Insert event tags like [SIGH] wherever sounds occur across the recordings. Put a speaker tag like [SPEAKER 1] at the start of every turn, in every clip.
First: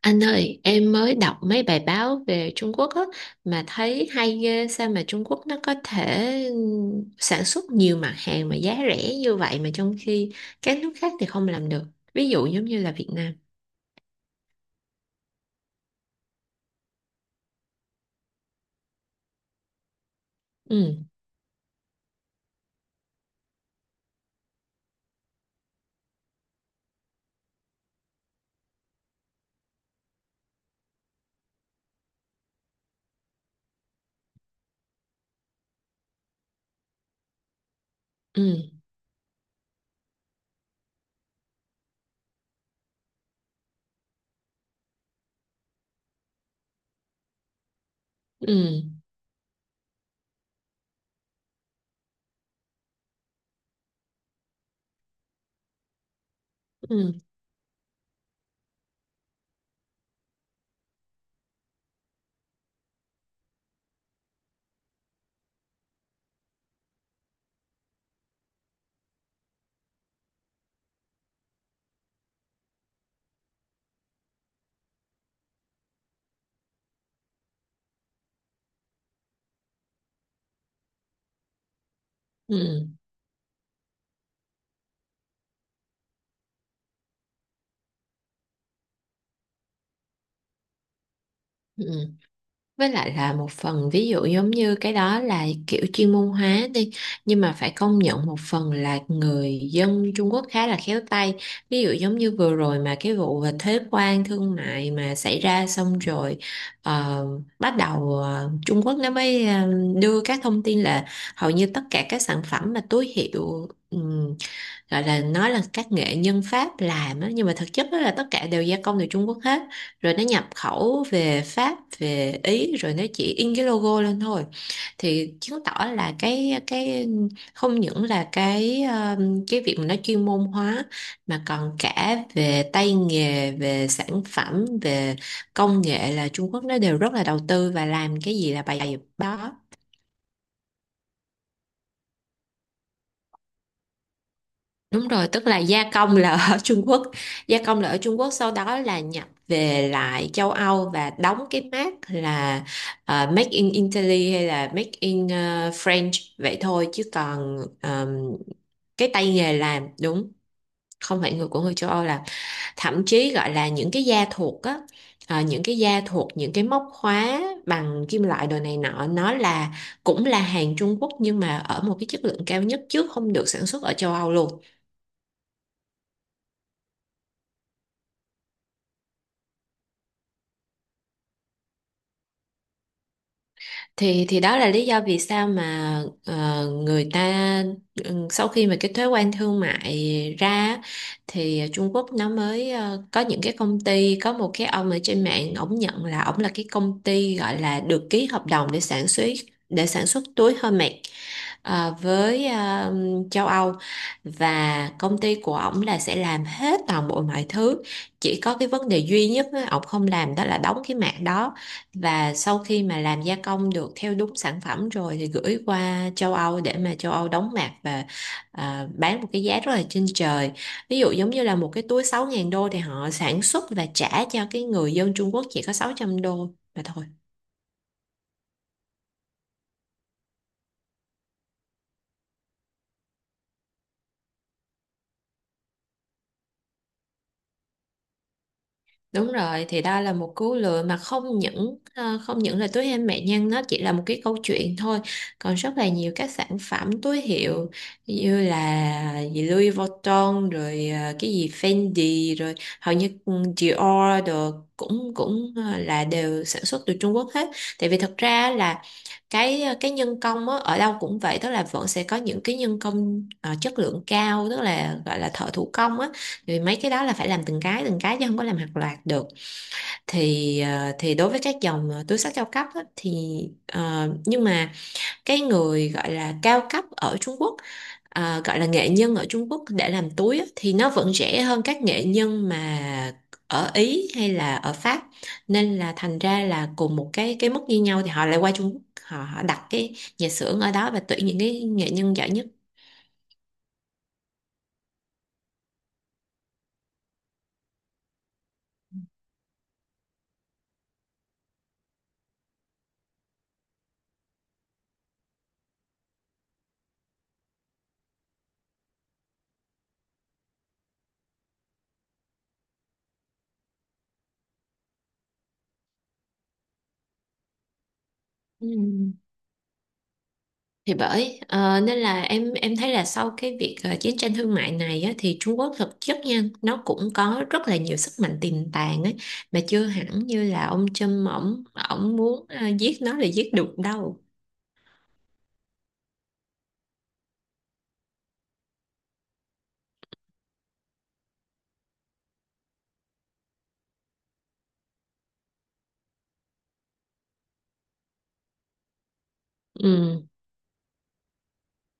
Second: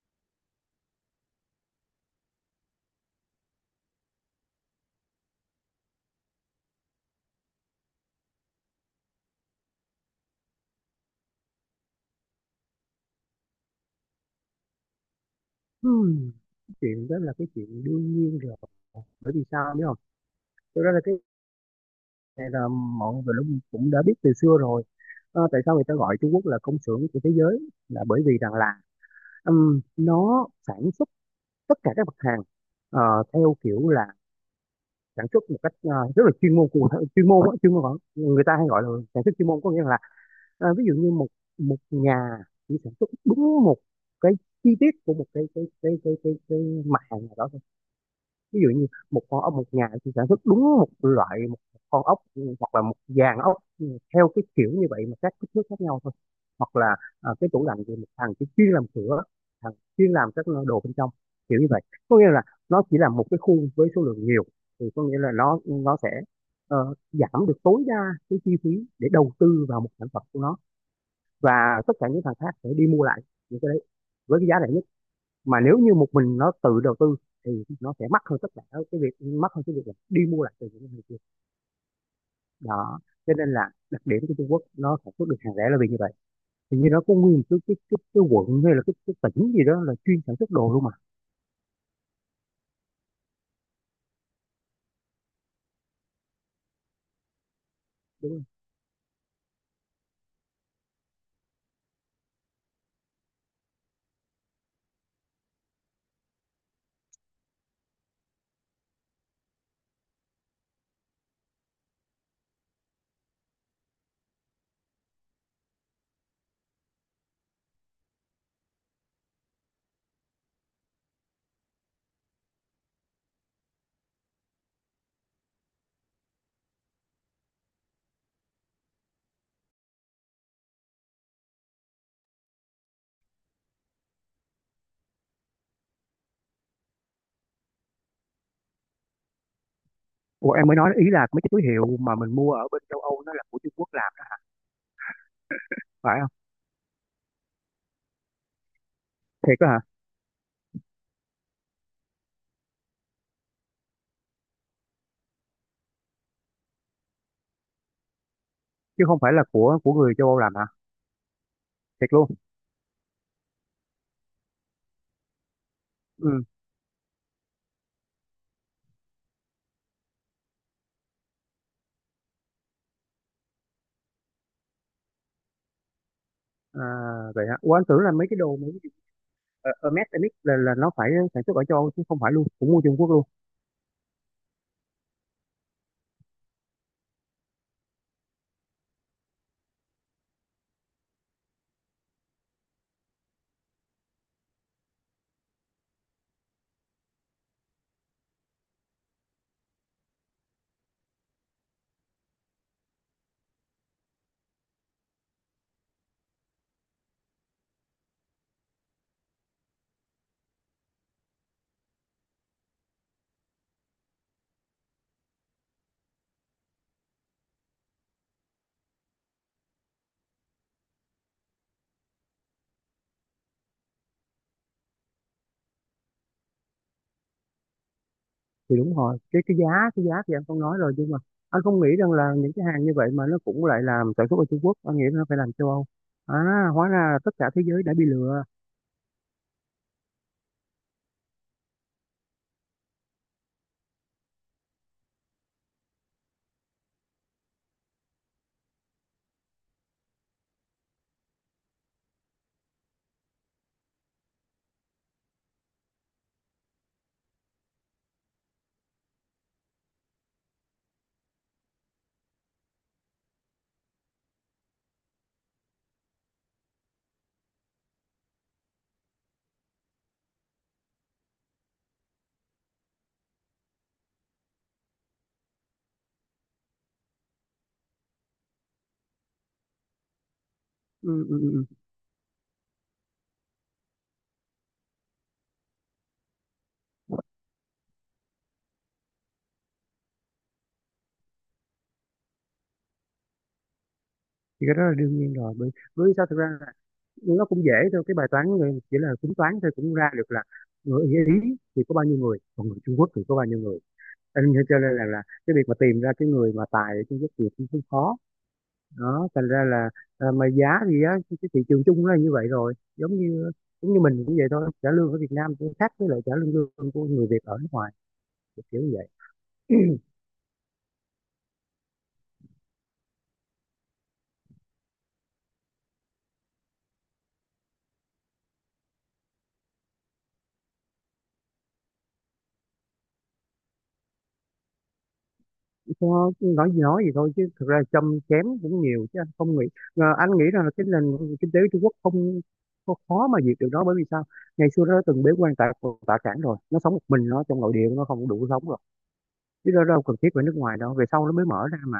[SPEAKER 1] Anh ơi, em mới đọc mấy bài báo về Trung Quốc á, mà thấy hay ghê. Sao mà Trung Quốc nó có thể sản xuất nhiều mặt hàng mà giá rẻ như vậy mà trong khi các nước khác thì không làm được. Ví dụ giống như là Việt Nam.
[SPEAKER 2] Hmm, Chuyện đó là cái chuyện đương nhiên rồi, bởi vì sao biết không, thực ra
[SPEAKER 1] Ừ,
[SPEAKER 2] là cái này là mọi người cũng cũng đã biết từ xưa rồi. Ờ, tại sao người ta gọi Trung Quốc là công xưởng của thế giới là bởi vì rằng là nó sản xuất tất cả các mặt hàng, ờ, theo kiểu là sản xuất một cách rất là chuyên môn. Chuyên môn, chuyên môn vẫn người ta hay
[SPEAKER 1] ừ,
[SPEAKER 2] gọi là sản xuất chuyên môn, có nghĩa là, ví dụ như một một nhà chỉ sản xuất đúng một cái chi tiết của một cái mặt hàng nào đó thôi. Ví dụ
[SPEAKER 1] ừ,
[SPEAKER 2] như một con ốc, một nhà chỉ sản xuất đúng một loại, một con ốc, hoặc là một dàn ốc, ừ, theo cái kiểu như vậy mà các kích thước khác nhau thôi. Hoặc là
[SPEAKER 1] ừ,
[SPEAKER 2] à, cái tủ lạnh thì một thằng chỉ chuyên làm sữa, thằng chuyên làm các đồ bên trong, kiểu như vậy. Có nghĩa là nó chỉ là một cái khu với số lượng nhiều, thì có nghĩa là nó sẽ giảm được tối đa cái chi phí để đầu tư vào một sản phẩm của nó, và tất cả những thằng khác sẽ đi mua lại những cái đấy với cái giá rẻ nhất. Mà nếu như một mình nó tự đầu tư thì nó sẽ mắc hơn tất cả, cái việc mắc hơn cái việc là đi mua lại từ những người kia.
[SPEAKER 1] ừ,
[SPEAKER 2] Đó, cho nên là đặc điểm của Trung Quốc nó sản xuất được hàng rẻ là vì như vậy. Hình như nó có nguyên một cái quận hay là cái tỉnh gì đó là chuyên sản xuất đồ luôn mà,
[SPEAKER 1] ừ. Với lại là một phần ví dụ giống như cái đó là kiểu chuyên môn hóa đi, nhưng mà phải công nhận
[SPEAKER 2] đúng
[SPEAKER 1] một
[SPEAKER 2] không?
[SPEAKER 1] phần là người dân Trung Quốc khá là khéo tay. Ví dụ giống như vừa rồi mà cái vụ về thuế quan thương mại mà xảy ra xong rồi, ờ, bắt đầu Trung Quốc nó mới đưa các thông tin là hầu như tất cả các sản phẩm mà túi hiệu, gọi là nói là các nghệ nhân Pháp làm á, nhưng mà thực chất đó là tất cả đều gia công từ Trung Quốc hết, rồi nó nhập khẩu về Pháp, về Ý, rồi nó chỉ in cái logo lên thôi. Thì chứng tỏ là cái không những là cái việc mà nó chuyên môn hóa, mà còn cả về tay nghề, về sản phẩm, về công nghệ là Trung Quốc nó đều rất là đầu tư và làm cái gì là bài đó.
[SPEAKER 2] Ủa, em mới nói ý là mấy cái túi hiệu mà mình mua ở bên châu Âu nó là của Trung Quốc làm đó
[SPEAKER 1] Đúng rồi, tức là gia
[SPEAKER 2] phải
[SPEAKER 1] công
[SPEAKER 2] không?
[SPEAKER 1] là ở [LAUGHS] Trung Quốc, gia công là ở Trung Quốc, sau đó là nhập
[SPEAKER 2] Thiệt đó hả?
[SPEAKER 1] về lại châu Âu và đóng cái mác là Make in Italy hay là Make in French, vậy thôi. Chứ còn
[SPEAKER 2] Chứ
[SPEAKER 1] cái
[SPEAKER 2] không
[SPEAKER 1] tay
[SPEAKER 2] phải là
[SPEAKER 1] nghề
[SPEAKER 2] của
[SPEAKER 1] làm
[SPEAKER 2] của người châu
[SPEAKER 1] đúng
[SPEAKER 2] Âu làm hả?
[SPEAKER 1] không phải người của người châu Âu
[SPEAKER 2] Thiệt
[SPEAKER 1] làm.
[SPEAKER 2] luôn?
[SPEAKER 1] Thậm chí gọi là những cái da thuộc á, những cái da thuộc,
[SPEAKER 2] Ừ,
[SPEAKER 1] những cái móc khóa bằng kim loại đồ này nọ, nó là cũng là hàng Trung Quốc, nhưng mà ở một cái chất lượng cao nhất chứ không được sản xuất ở châu Âu luôn.
[SPEAKER 2] à, vậy hả? Ủa anh tưởng là mấy cái đồ mấy cái, ở, Hermes, Hermes là nó phải sản xuất ở châu Âu chứ, không phải luôn cũng mua Trung Quốc luôn.
[SPEAKER 1] Thì đó là lý do vì sao mà người ta, ừ, sau khi mà cái thuế quan thương mại ra á, thì Trung Quốc nó mới có những cái công ty, có một cái ông ở trên mạng ổng nhận là ổng là cái công ty gọi là được ký hợp đồng để sản xuất, để sản xuất túi Hermès với châu Âu, và công ty của ổng là sẽ làm hết toàn bộ mọi thứ. Chỉ có cái vấn đề duy nhất á, ổng không làm đó là đóng cái mảng đó. Và sau khi mà làm gia công được theo đúng sản phẩm rồi thì gửi qua châu Âu để mà châu Âu đóng mạc và bán một cái giá rất là trên trời. Ví dụ giống như là một cái túi 6.000 đô thì họ sản xuất và trả cho cái người dân Trung Quốc chỉ có 600 đô mà thôi.
[SPEAKER 2] Thì đúng rồi, cái giá, cái giá thì anh không nói rồi, nhưng mà anh không nghĩ rằng là những cái hàng như vậy mà nó cũng lại làm sản xuất ở Trung Quốc, anh nghĩ nó phải làm châu Âu. À, hóa ra là tất cả thế giới đã bị lừa.
[SPEAKER 1] Đúng rồi, thì đó là một cú lừa mà không những không những là túi hem mẹ nhân nó chỉ là một cái câu chuyện thôi, còn rất là nhiều các sản phẩm túi hiệu như là gì Louis Vuitton rồi, cái gì Fendi rồi, hầu như ừ, Dior đồ cũng cũng là đều sản xuất từ Trung Quốc hết. Tại vì thật ra là cái cái nhân công á, ở đâu cũng vậy, tức là vẫn sẽ có những cái nhân công chất lượng cao, tức là gọi là thợ thủ công á, vì mấy cái đó là phải làm từng cái chứ không có làm hàng loạt được. Thì đối với các dòng túi xách cao cấp á, thì nhưng mà cái người gọi là cao cấp ở Trung Quốc, gọi là nghệ nhân ở Trung Quốc để làm túi á, thì nó
[SPEAKER 2] Ừ,
[SPEAKER 1] vẫn
[SPEAKER 2] ừ,
[SPEAKER 1] rẻ
[SPEAKER 2] ừ.
[SPEAKER 1] hơn
[SPEAKER 2] Ừ.
[SPEAKER 1] các nghệ nhân mà ở Ý hay là ở Pháp. Nên là thành ra là cùng một cái mức như nhau thì họ lại qua Trung Quốc, họ, họ đặt cái nhà xưởng ở đó và tuyển những cái nghệ nhân giỏi nhất.
[SPEAKER 2] Thì cái đó là đương nhiên rồi, bởi bởi vì sao, thực ra là nó cũng dễ thôi, cái bài toán chỉ là tính toán thôi cũng ra được là người Ý thì có bao nhiêu người, còn người Trung Quốc thì có bao nhiêu người. Anh nên cho nên là cái việc mà tìm ra cái người mà tài ở Trung Quốc thì cũng không khó. Đó, thành ra là à, mà giá thì giá cái thị trường chung nó là như vậy rồi, giống như mình cũng vậy thôi, trả lương ở Việt Nam cũng khác với lại trả lương lương của người Việt ở nước ngoài, kiểu kiểu như vậy.
[SPEAKER 1] Ừ. Thì bởi nên là em thấy là sau cái việc chiến tranh thương mại này á, thì Trung Quốc thực chất nha, nó cũng có rất là nhiều sức mạnh tiềm tàng ấy, mà chưa hẳn như là ông Trump ổng, ổng muốn giết nó là giết được đâu.
[SPEAKER 2] Nó- nói gì thôi chứ thực ra châm chém cũng nhiều chứ, anh không nghĩ, à, anh nghĩ rằng là cái nền kinh tế Trung Quốc không có khó mà diệt được nó, bởi vì sao, ngày xưa nó từng bế quan tại tạ cảng rồi, nó sống một mình nó trong nội địa nó không đủ sống rồi, chứ nó đâu cần thiết
[SPEAKER 1] Ừ.
[SPEAKER 2] phải nước ngoài đâu, về sau nó mới mở ra mà.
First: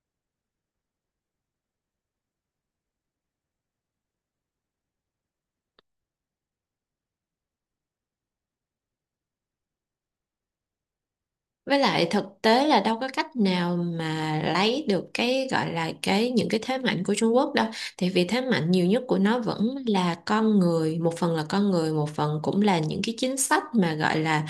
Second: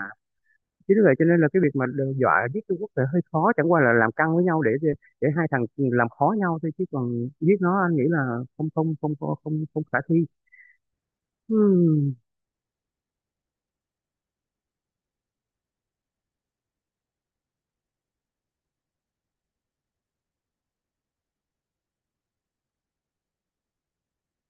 [SPEAKER 2] Chứ vì vậy cho nên là cái việc mà đe dọa giết Trung Quốc là hơi khó, chẳng qua là làm căng với nhau để hai thằng làm khó nhau thôi, chứ còn giết nó anh nghĩ là không không không không không, không khả thi.
[SPEAKER 1] Với lại
[SPEAKER 2] Ừm,
[SPEAKER 1] thực tế là đâu có cách nào mà lấy được cái gọi là cái những cái thế mạnh của Trung Quốc đâu. Thì vì thế mạnh nhiều nhất của nó vẫn là con người, một phần là con người, một phần cũng là những cái chính sách mà gọi là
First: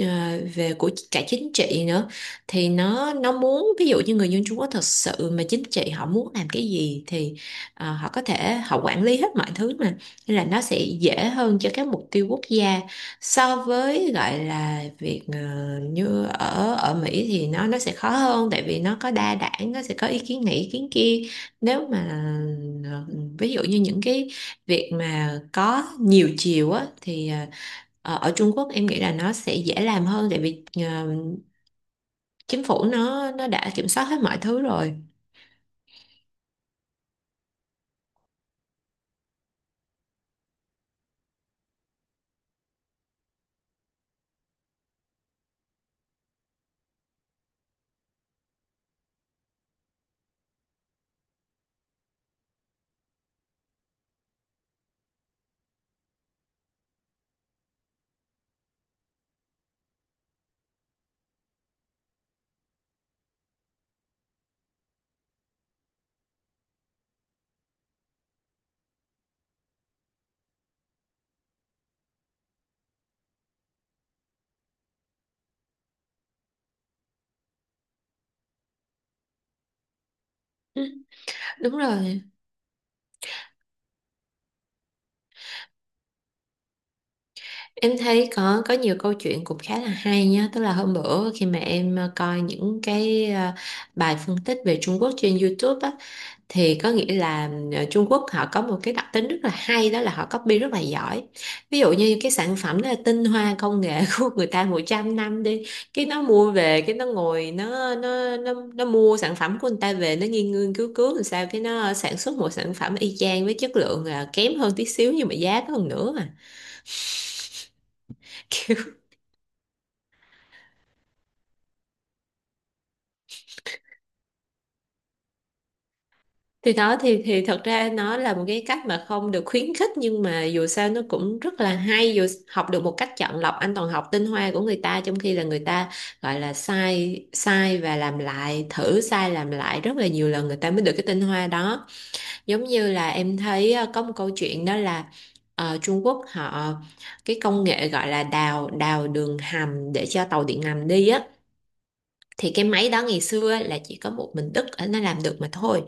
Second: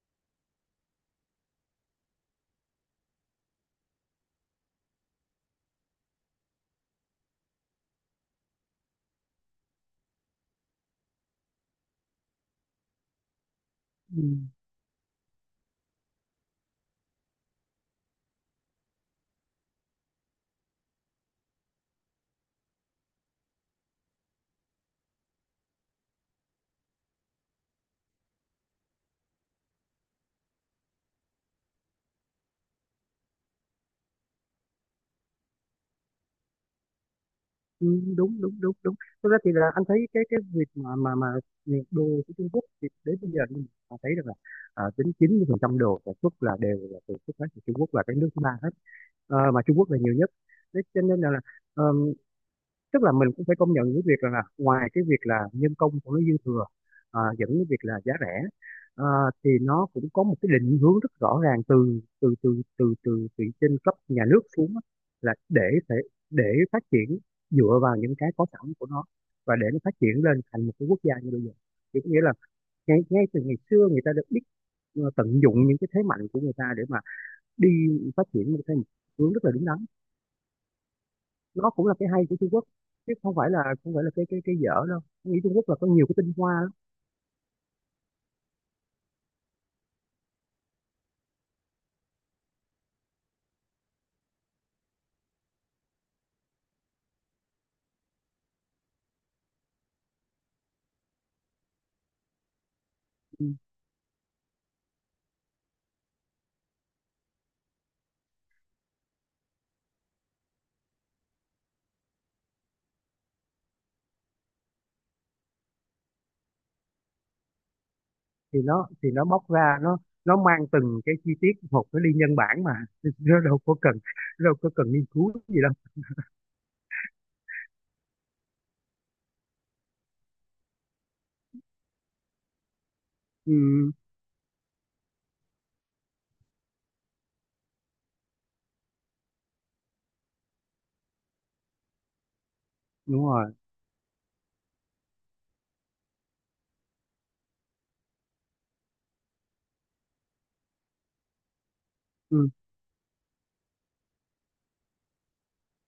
[SPEAKER 1] ờ, về của cả chính trị nữa. Thì nó muốn ví dụ như người dân Trung Quốc thật sự mà chính trị họ muốn làm cái gì thì họ có thể họ quản lý hết mọi thứ mà. Nên là nó sẽ dễ hơn cho các mục tiêu quốc gia so với gọi
[SPEAKER 2] ừm,
[SPEAKER 1] là việc như ở ở Mỹ thì nó sẽ khó hơn tại vì nó có đa đảng, nó sẽ có ý kiến này ý kiến kia. Nếu mà ờ, ví dụ như những cái việc mà có nhiều chiều á thì ở ở Trung Quốc em nghĩ là nó sẽ dễ làm hơn, tại vì chính phủ nó đã kiểm soát hết mọi thứ rồi.
[SPEAKER 2] đúng đúng đúng đúng. Thực ra thì là anh thấy cái việc mà mà việc đồ của Trung Quốc thì đến bây giờ mình thấy được là à, đến 90% đồ sản xuất là đều là từ xuất phát từ Trung Quốc và cái nước thứ ba hết. Ờ, mà Trung Quốc là nhiều nhất. Thế cho nên là tức là mình cũng phải công nhận cái việc là ngoài cái việc là nhân công của nó dư thừa, à, dẫn cái việc là giá rẻ, à, thì nó cũng có một cái định hướng rất rõ ràng từ từ từ từ từ từ trên cấp nhà nước xuống á, là để thể để phát triển dựa vào những cái có sẵn của nó, và để nó phát triển lên thành một cái quốc gia như bây giờ. Thì có nghĩa là ngay ngay từ ngày xưa người ta đã biết tận dụng những cái thế mạnh của người ta để mà đi phát triển một cái hướng rất là đúng đắn.
[SPEAKER 1] Ừ,
[SPEAKER 2] Nó
[SPEAKER 1] đúng
[SPEAKER 2] cũng là cái hay
[SPEAKER 1] rồi.
[SPEAKER 2] của Trung Quốc, chứ không phải là không phải là cái dở đâu. Tôi nghĩ Trung Quốc là có nhiều cái tinh hoa lắm.
[SPEAKER 1] Em thấy có nhiều câu chuyện cũng khá là hay nhá, tức là hôm bữa khi mà em coi những cái bài phân tích về Trung Quốc trên YouTube á, thì có nghĩa là Trung Quốc họ có một cái đặc tính rất là hay, đó là họ copy rất là giỏi. Ví dụ như cái sản phẩm đó là tinh
[SPEAKER 2] Ừ.
[SPEAKER 1] hoa công nghệ [LAUGHS] của người ta 100 năm đi, cái nó mua về, cái nó ngồi nó mua sản phẩm của người ta về, nó nghiên nghiên cứu cứu làm sao cái nó sản xuất một sản phẩm y chang với chất lượng là kém hơn tí xíu nhưng mà giá nó còn nữa mà.
[SPEAKER 2] Thì
[SPEAKER 1] [LAUGHS]
[SPEAKER 2] nó bóc ra, nó mang từng cái chi tiết một nó đi nhân bản mà. [LAUGHS] Nó đâu có cần, đâu có cần nghiên cứu gì đâu.
[SPEAKER 1] Thì đó, thì thật ra nó là một cái cách mà không được khuyến khích, nhưng mà dù sao nó cũng rất là hay, dù học được một cách chọn lọc. Anh toàn
[SPEAKER 2] Ừ,
[SPEAKER 1] học tinh hoa của người ta, trong khi là người ta gọi là sai sai và làm lại, thử sai làm lại rất là nhiều lần người ta mới được cái tinh hoa đó. Giống như là
[SPEAKER 2] đúng
[SPEAKER 1] em
[SPEAKER 2] rồi.
[SPEAKER 1] thấy có một câu chuyện đó là Trung Quốc họ, cái công nghệ gọi là đào đào đường hầm để cho tàu điện ngầm đi á,
[SPEAKER 2] Ừ,
[SPEAKER 1] thì cái máy đó ngày xưa là chỉ có một mình Đức nó làm được mà thôi.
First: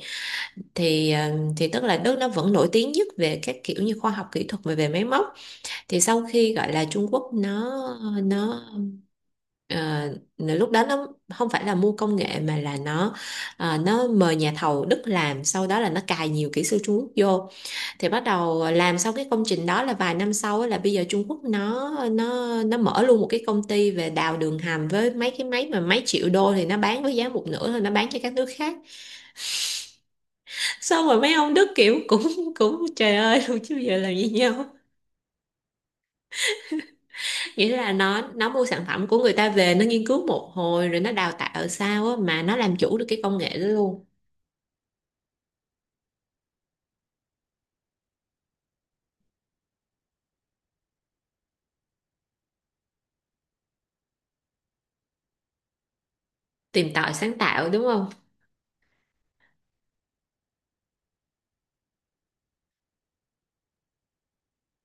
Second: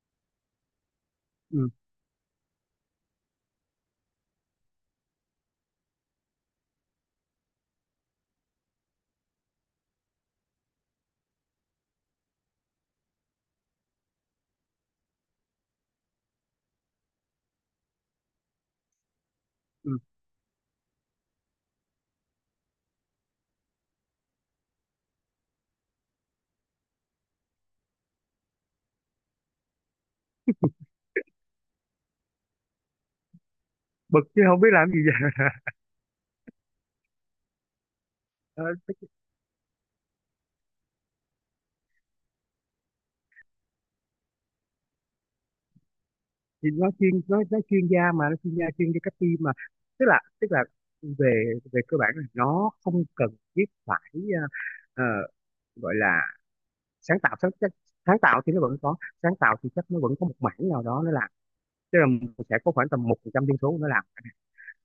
[SPEAKER 1] Thì ờ, thì
[SPEAKER 2] ừ,
[SPEAKER 1] tức là Đức nó vẫn nổi tiếng nhất về các kiểu như khoa học kỹ thuật về về máy móc. Thì sau khi gọi là Trung Quốc nó ờ, lúc đó nó không phải là mua công nghệ, mà là nó nó mời nhà thầu Đức làm, sau đó là nó cài nhiều kỹ sư Trung Quốc vô. Thì bắt đầu làm xong cái công trình đó
[SPEAKER 2] ừ.
[SPEAKER 1] là vài năm sau á, là bây giờ Trung Quốc nó mở luôn một cái công ty về đào đường hầm. Với mấy cái máy mà mấy triệu đô thì nó bán với giá một nửa thôi, nó bán cho các nước khác. Xong rồi mấy ông Đức kiểu cũng cũng trời ơi [LAUGHS] luôn, chứ giờ làm
[SPEAKER 2] Bực
[SPEAKER 1] gì
[SPEAKER 2] chứ không
[SPEAKER 1] nhau.
[SPEAKER 2] biết làm gì vậy.
[SPEAKER 1] Nghĩa là nó
[SPEAKER 2] Ờ,
[SPEAKER 1] mua sản
[SPEAKER 2] tức-
[SPEAKER 1] phẩm của người ta về, nó nghiên cứu một hồi rồi nó đào tạo sao á mà nó làm chủ được cái công nghệ đó luôn.
[SPEAKER 2] thì nó chuyên nó chuyên gia mà, nó chuyên gia chuyên cho các team mà, tức là về về cơ bản là nó không cần thiết phải ờ, gọi là
[SPEAKER 1] Tìm tòi
[SPEAKER 2] sáng tạo
[SPEAKER 1] sáng tạo đúng không.
[SPEAKER 2] sáng tạo thì nó vẫn có, sáng tạo thì chắc nó vẫn có một mảng nào đó nó làm. Tức là sẽ có khoảng tầm 1% dân số nó làm.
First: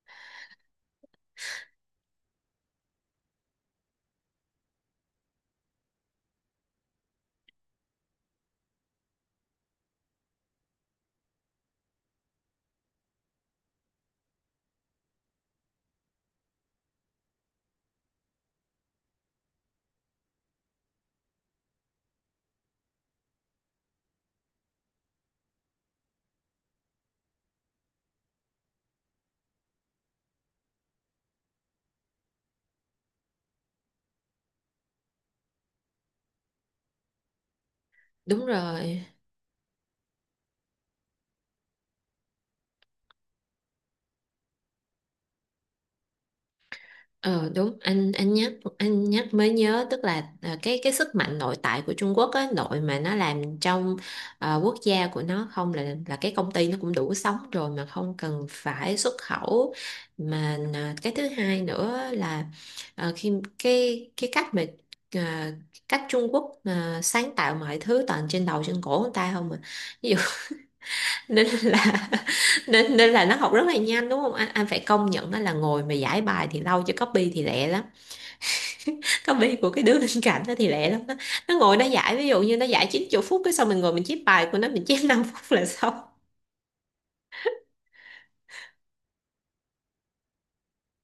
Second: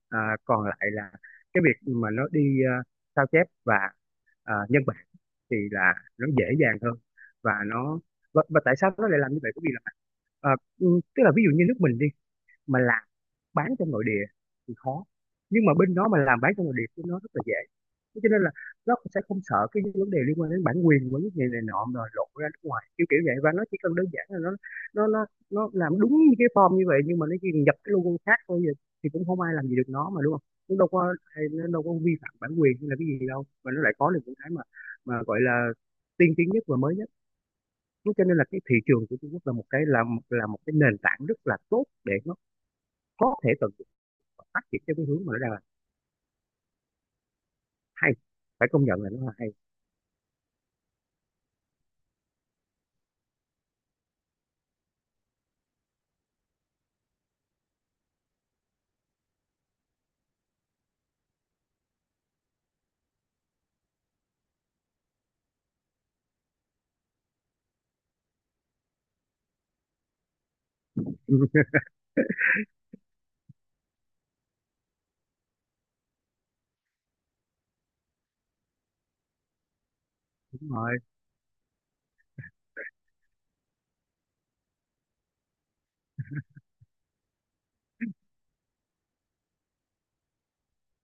[SPEAKER 2] À, còn lại là cái việc mà nó đi sao chép và nhân bản thì là nó dễ dàng hơn. Và nó và tại sao nó lại làm như vậy, bởi vì là, ờ, ừ, tức là ví dụ như nước mình đi mà làm bán trong nội địa thì khó, nhưng mà bên đó mà làm bán trong nội địa thì nó rất là dễ. Thế cho nên là nó sẽ không sợ cái vấn đề liên quan đến bản quyền của những người này nọ rồi lộ ra nước ngoài kiểu kiểu vậy, và nó chỉ cần đơn giản là nó làm đúng như cái form như vậy, nhưng mà nó chỉ nhập cái logo khác thôi, vậy thì cũng không ai làm gì được nó mà, đúng không. Nó đâu có, nó đâu có vi phạm bản quyền hay là cái gì đâu, mà nó lại có được những cái mà gọi là tiên tiến nhất và mới nhất. Thế cho nên là
[SPEAKER 1] Đúng
[SPEAKER 2] cái thị
[SPEAKER 1] rồi.
[SPEAKER 2] trường của Trung Quốc là một cái nền tảng rất là tốt để nó có thể tận phát triển theo cái hướng mà nó đang là.
[SPEAKER 1] Ờ đúng,
[SPEAKER 2] Hay,
[SPEAKER 1] anh nhắc,
[SPEAKER 2] phải công nhận
[SPEAKER 1] anh
[SPEAKER 2] là nó là
[SPEAKER 1] nhắc
[SPEAKER 2] hay.
[SPEAKER 1] mới nhớ, tức là à, cái sức mạnh nội tại của Trung Quốc á, nội mà nó làm trong quốc gia của nó không là là cái công ty nó cũng đủ sống rồi mà không cần phải xuất khẩu mà. À, cái thứ hai nữa là khi cái cách mà à, cách Trung Quốc à, sáng tạo mọi thứ toàn trên đầu trên cổ người ta không mà. Ví dụ [LAUGHS] nên
[SPEAKER 2] [LAUGHS]
[SPEAKER 1] là, nên nên là nó học rất là nhanh, đúng không anh. Anh phải công nhận nó là ngồi mà giải bài thì lâu, chứ copy thì lẹ lắm, copy của cái đứa bên cạnh đó thì
[SPEAKER 2] Đúng
[SPEAKER 1] lẹ
[SPEAKER 2] rồi.
[SPEAKER 1] lắm đó. Nó ngồi nó giải ví dụ như nó giải 90 phút, cái xong mình ngồi mình chép bài của nó mình chép 5 [LAUGHS] phút là xong.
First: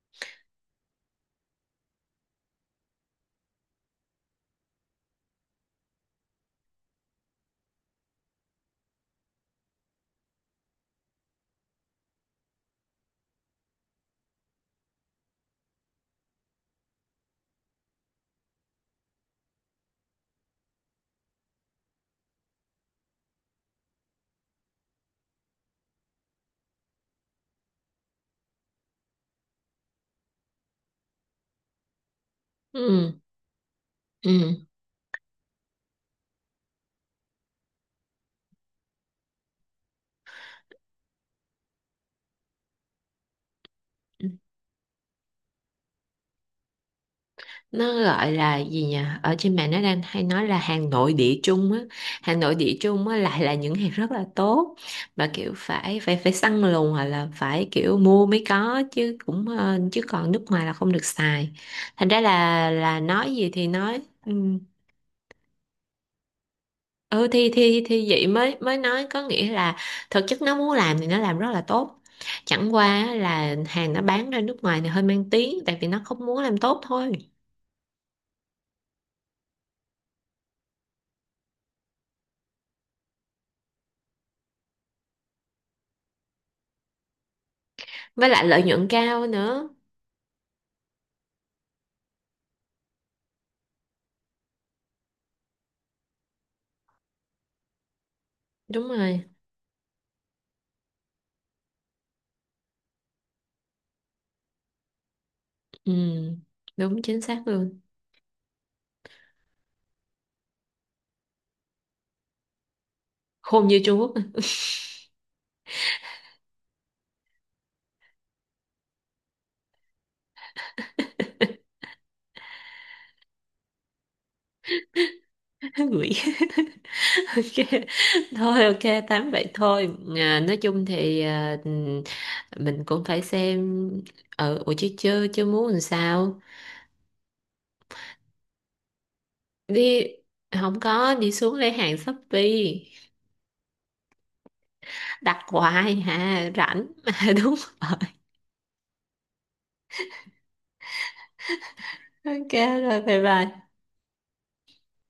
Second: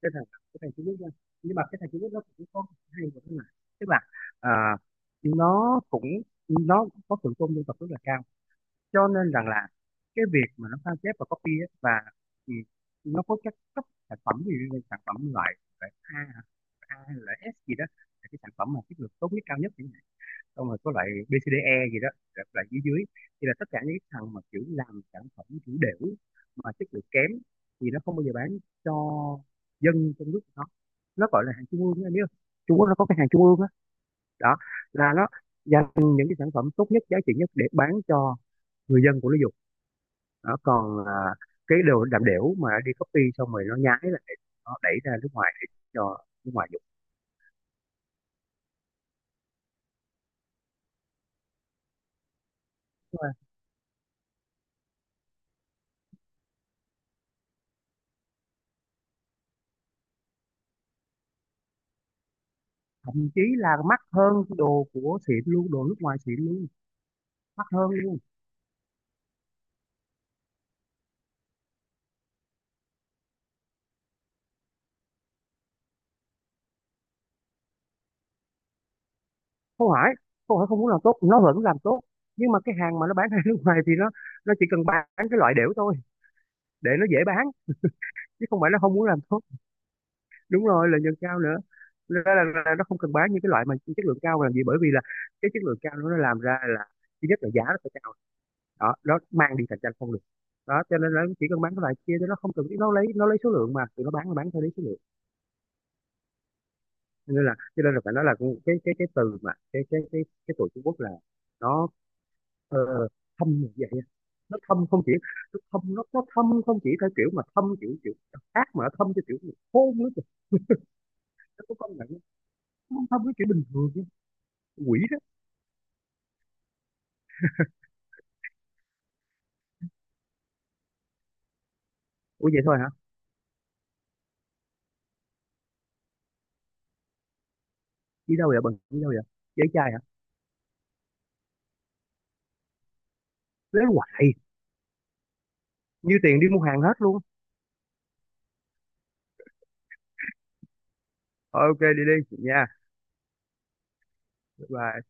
[SPEAKER 2] Cái thằng cái thằng Trung Quốc nha, nhưng mà cái thằng Trung Quốc nó cũng có hay một cái là, tức là à, nó cũng, nó có thượng tôn dân tộc rất là cao, cho nên rằng là cái việc mà nó sao chép và copy á, và, ừ, nó có các cấp sản phẩm gì như sản phẩm loại loại A, A hay là S gì đó, là cái sản phẩm mà chất lượng tốt nhất cao nhất chẳng hạn. Xong rồi có loại bê xê đê E gì đó, loại loại dưới dưới, thì là tất cả những cái thằng mà kiểu làm sản phẩm kiểu đểu mà chất lượng kém thì nó không bao giờ bán cho dân trong nước của nó. Nó gọi là hàng trung ương, anh biết không, Trung Quốc nó có
[SPEAKER 1] Ừ.
[SPEAKER 2] cái hàng trung ương á. Đó.
[SPEAKER 1] Ừ.
[SPEAKER 2] Là nó dành những cái sản phẩm tốt nhất giá trị nhất để bán cho người dân của nó dùng. Đó còn à, cái đồ làm đểu mà đi copy xong rồi nó nhái lại, nó đẩy ra nước ngoài để cho nước ngoài dùng.
[SPEAKER 1] Nó gọi là gì nhỉ, ở trên mạng nó đang hay nói là hàng nội địa Trung á, hàng nội địa Trung á lại là những hàng rất là tốt, và kiểu phải phải phải săn lùng hoặc là phải kiểu mua mới có, chứ cũng chứ còn nước ngoài là không được xài. Thành ra là
[SPEAKER 2] Thậm
[SPEAKER 1] nói
[SPEAKER 2] chí
[SPEAKER 1] gì thì
[SPEAKER 2] là mắc
[SPEAKER 1] nói. Ừ.
[SPEAKER 2] hơn cái đồ của xịn luôn, đồ nước ngoài xịn luôn.
[SPEAKER 1] ừ thì
[SPEAKER 2] Mắc
[SPEAKER 1] thì
[SPEAKER 2] hơn
[SPEAKER 1] thì
[SPEAKER 2] luôn.
[SPEAKER 1] vậy mới mới nói, có nghĩa là thực chất nó muốn làm thì nó làm rất là tốt, chẳng qua á là hàng nó bán ra nước ngoài thì hơi mang tiếng, tại vì nó không muốn làm tốt thôi.
[SPEAKER 2] Không phải, không phải không muốn làm tốt, nó vẫn làm tốt, nhưng mà cái hàng mà nó bán ra [LAUGHS] nước ngoài thì nó chỉ cần bán cái loại đểu thôi để nó dễ bán,
[SPEAKER 1] Với lại
[SPEAKER 2] chứ không
[SPEAKER 1] lợi
[SPEAKER 2] phải nó
[SPEAKER 1] nhuận
[SPEAKER 2] không muốn làm
[SPEAKER 1] cao
[SPEAKER 2] tốt.
[SPEAKER 1] nữa.
[SPEAKER 2] Đúng rồi, lợi nhuận cao nữa. Nên là nó không cần bán những cái loại mà chất lượng cao làm gì, bởi vì là cái chất lượng cao nó làm ra là thứ nhất là giá nó phải cao.
[SPEAKER 1] Đúng
[SPEAKER 2] Đó, nó
[SPEAKER 1] rồi.
[SPEAKER 2] mang đi cạnh tranh không được. Đó cho nên là nó chỉ cần bán cái loại kia chứ nó không cần biết, nó lấy số lượng, mà tụi nó bán là bán theo lấy số lượng.
[SPEAKER 1] Ừ đúng, chính xác luôn.
[SPEAKER 2] Cho nên là phải nói là cái từ mà cái tụi Trung Quốc là nó ờ, thâm như
[SPEAKER 1] Khôn như
[SPEAKER 2] vậy
[SPEAKER 1] Trung
[SPEAKER 2] á.
[SPEAKER 1] Quốc à.
[SPEAKER 2] Nó thâm không chỉ, nó thâm không chỉ theo kiểu mà thâm kiểu kiểu ác, mà nó thâm theo kiểu mà khôn nữa kìa. Nó có công nhận không? Nó không thâm cái kiểu bình thường chứ. Quỷ đó.
[SPEAKER 1] [LAUGHS] Quỷ. [LAUGHS] Ok, thôi ok tám vậy thôi. À, nói chung thì à,
[SPEAKER 2] Ủa vậy thôi
[SPEAKER 1] mình
[SPEAKER 2] hả?
[SPEAKER 1] cũng phải xem. Ở ừ, ủa chứ chưa chưa muốn làm sao.
[SPEAKER 2] Đi đâu vậy, bằng đi đâu vậy? Dễ trai hả?
[SPEAKER 1] Đi. Không có, đi xuống lấy hàng Shopee.
[SPEAKER 2] Lấy hoài,
[SPEAKER 1] Đặt hoài
[SPEAKER 2] như tiền
[SPEAKER 1] hà,
[SPEAKER 2] đi mua hàng
[SPEAKER 1] rảnh
[SPEAKER 2] hết
[SPEAKER 1] mà.
[SPEAKER 2] luôn.
[SPEAKER 1] [LAUGHS] Đúng rồi.
[SPEAKER 2] Thôi ok đi đi
[SPEAKER 1] Ok.
[SPEAKER 2] nha.
[SPEAKER 1] Rồi bye bye.
[SPEAKER 2] Bye bye.